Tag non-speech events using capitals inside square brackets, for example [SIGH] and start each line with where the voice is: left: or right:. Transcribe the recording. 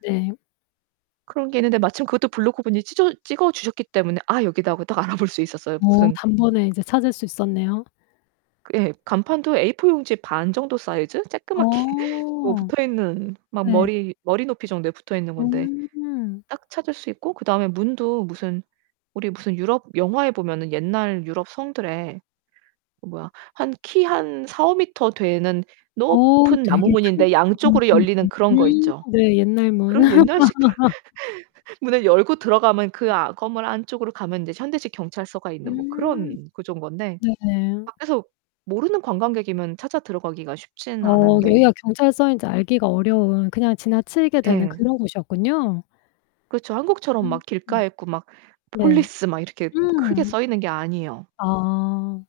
left: 네.
right: 그런 게 있는데 마침 그것도 블로거분이 찢어 찍어 주셨기 때문에 "아 여기다." 하고 딱 알아 볼 수 있었어요.
left: 어
right: 무슨
left: 단번에 이제 찾을 수 있었네요.
right: 예. 간판도 A4 용지 반 정도 사이즈? 조끄맣게 [LAUGHS] 뭐
left: 어
right: 붙어있는 막
left: 예.
right: 머리 머리 높이 정도에 붙어 있는 건데
left: 음.
right: 딱 찾을 수 있고 그다음에 문도 무슨 우리 무슨 유럽 영화에 보면은 옛날 유럽 성들에 어 뭐야? 한 키 한 4-5m 되는
left: 어
right: 높은 나무
left: 되게 큰
right: 문인데 양쪽으로
left: 옛날
right: 열리는
left: 문
right: 그런 거 있죠?
left: 음 네. 옛날 문
right: 그런 옛날식
left: [LAUGHS]
right: [LAUGHS] 문을 열고 들어가면 그 아 건물 안쪽으로 가면 이제 현대식 경찰서가 있는 뭐
left: 음.
right: 그런 구조인 건데.
left: 네네.
right: 밖에서 모르는 관광객이면 찾아 들어 가기가 쉽지는
left: 어
right: 않은데
left: 여기가 경찰서인지 알기가 어려운 그냥 지나치게 되는
right: 예.
left: 그런 곳이었군요.
right: 그렇죠. 한국처럼 막
left: 음.
right: 길가에 있고 막
left: 네.
right: 폴리스 막 이렇게 막 크게
left: 음.
right: 써 있는 게 아니에요.
left: 아.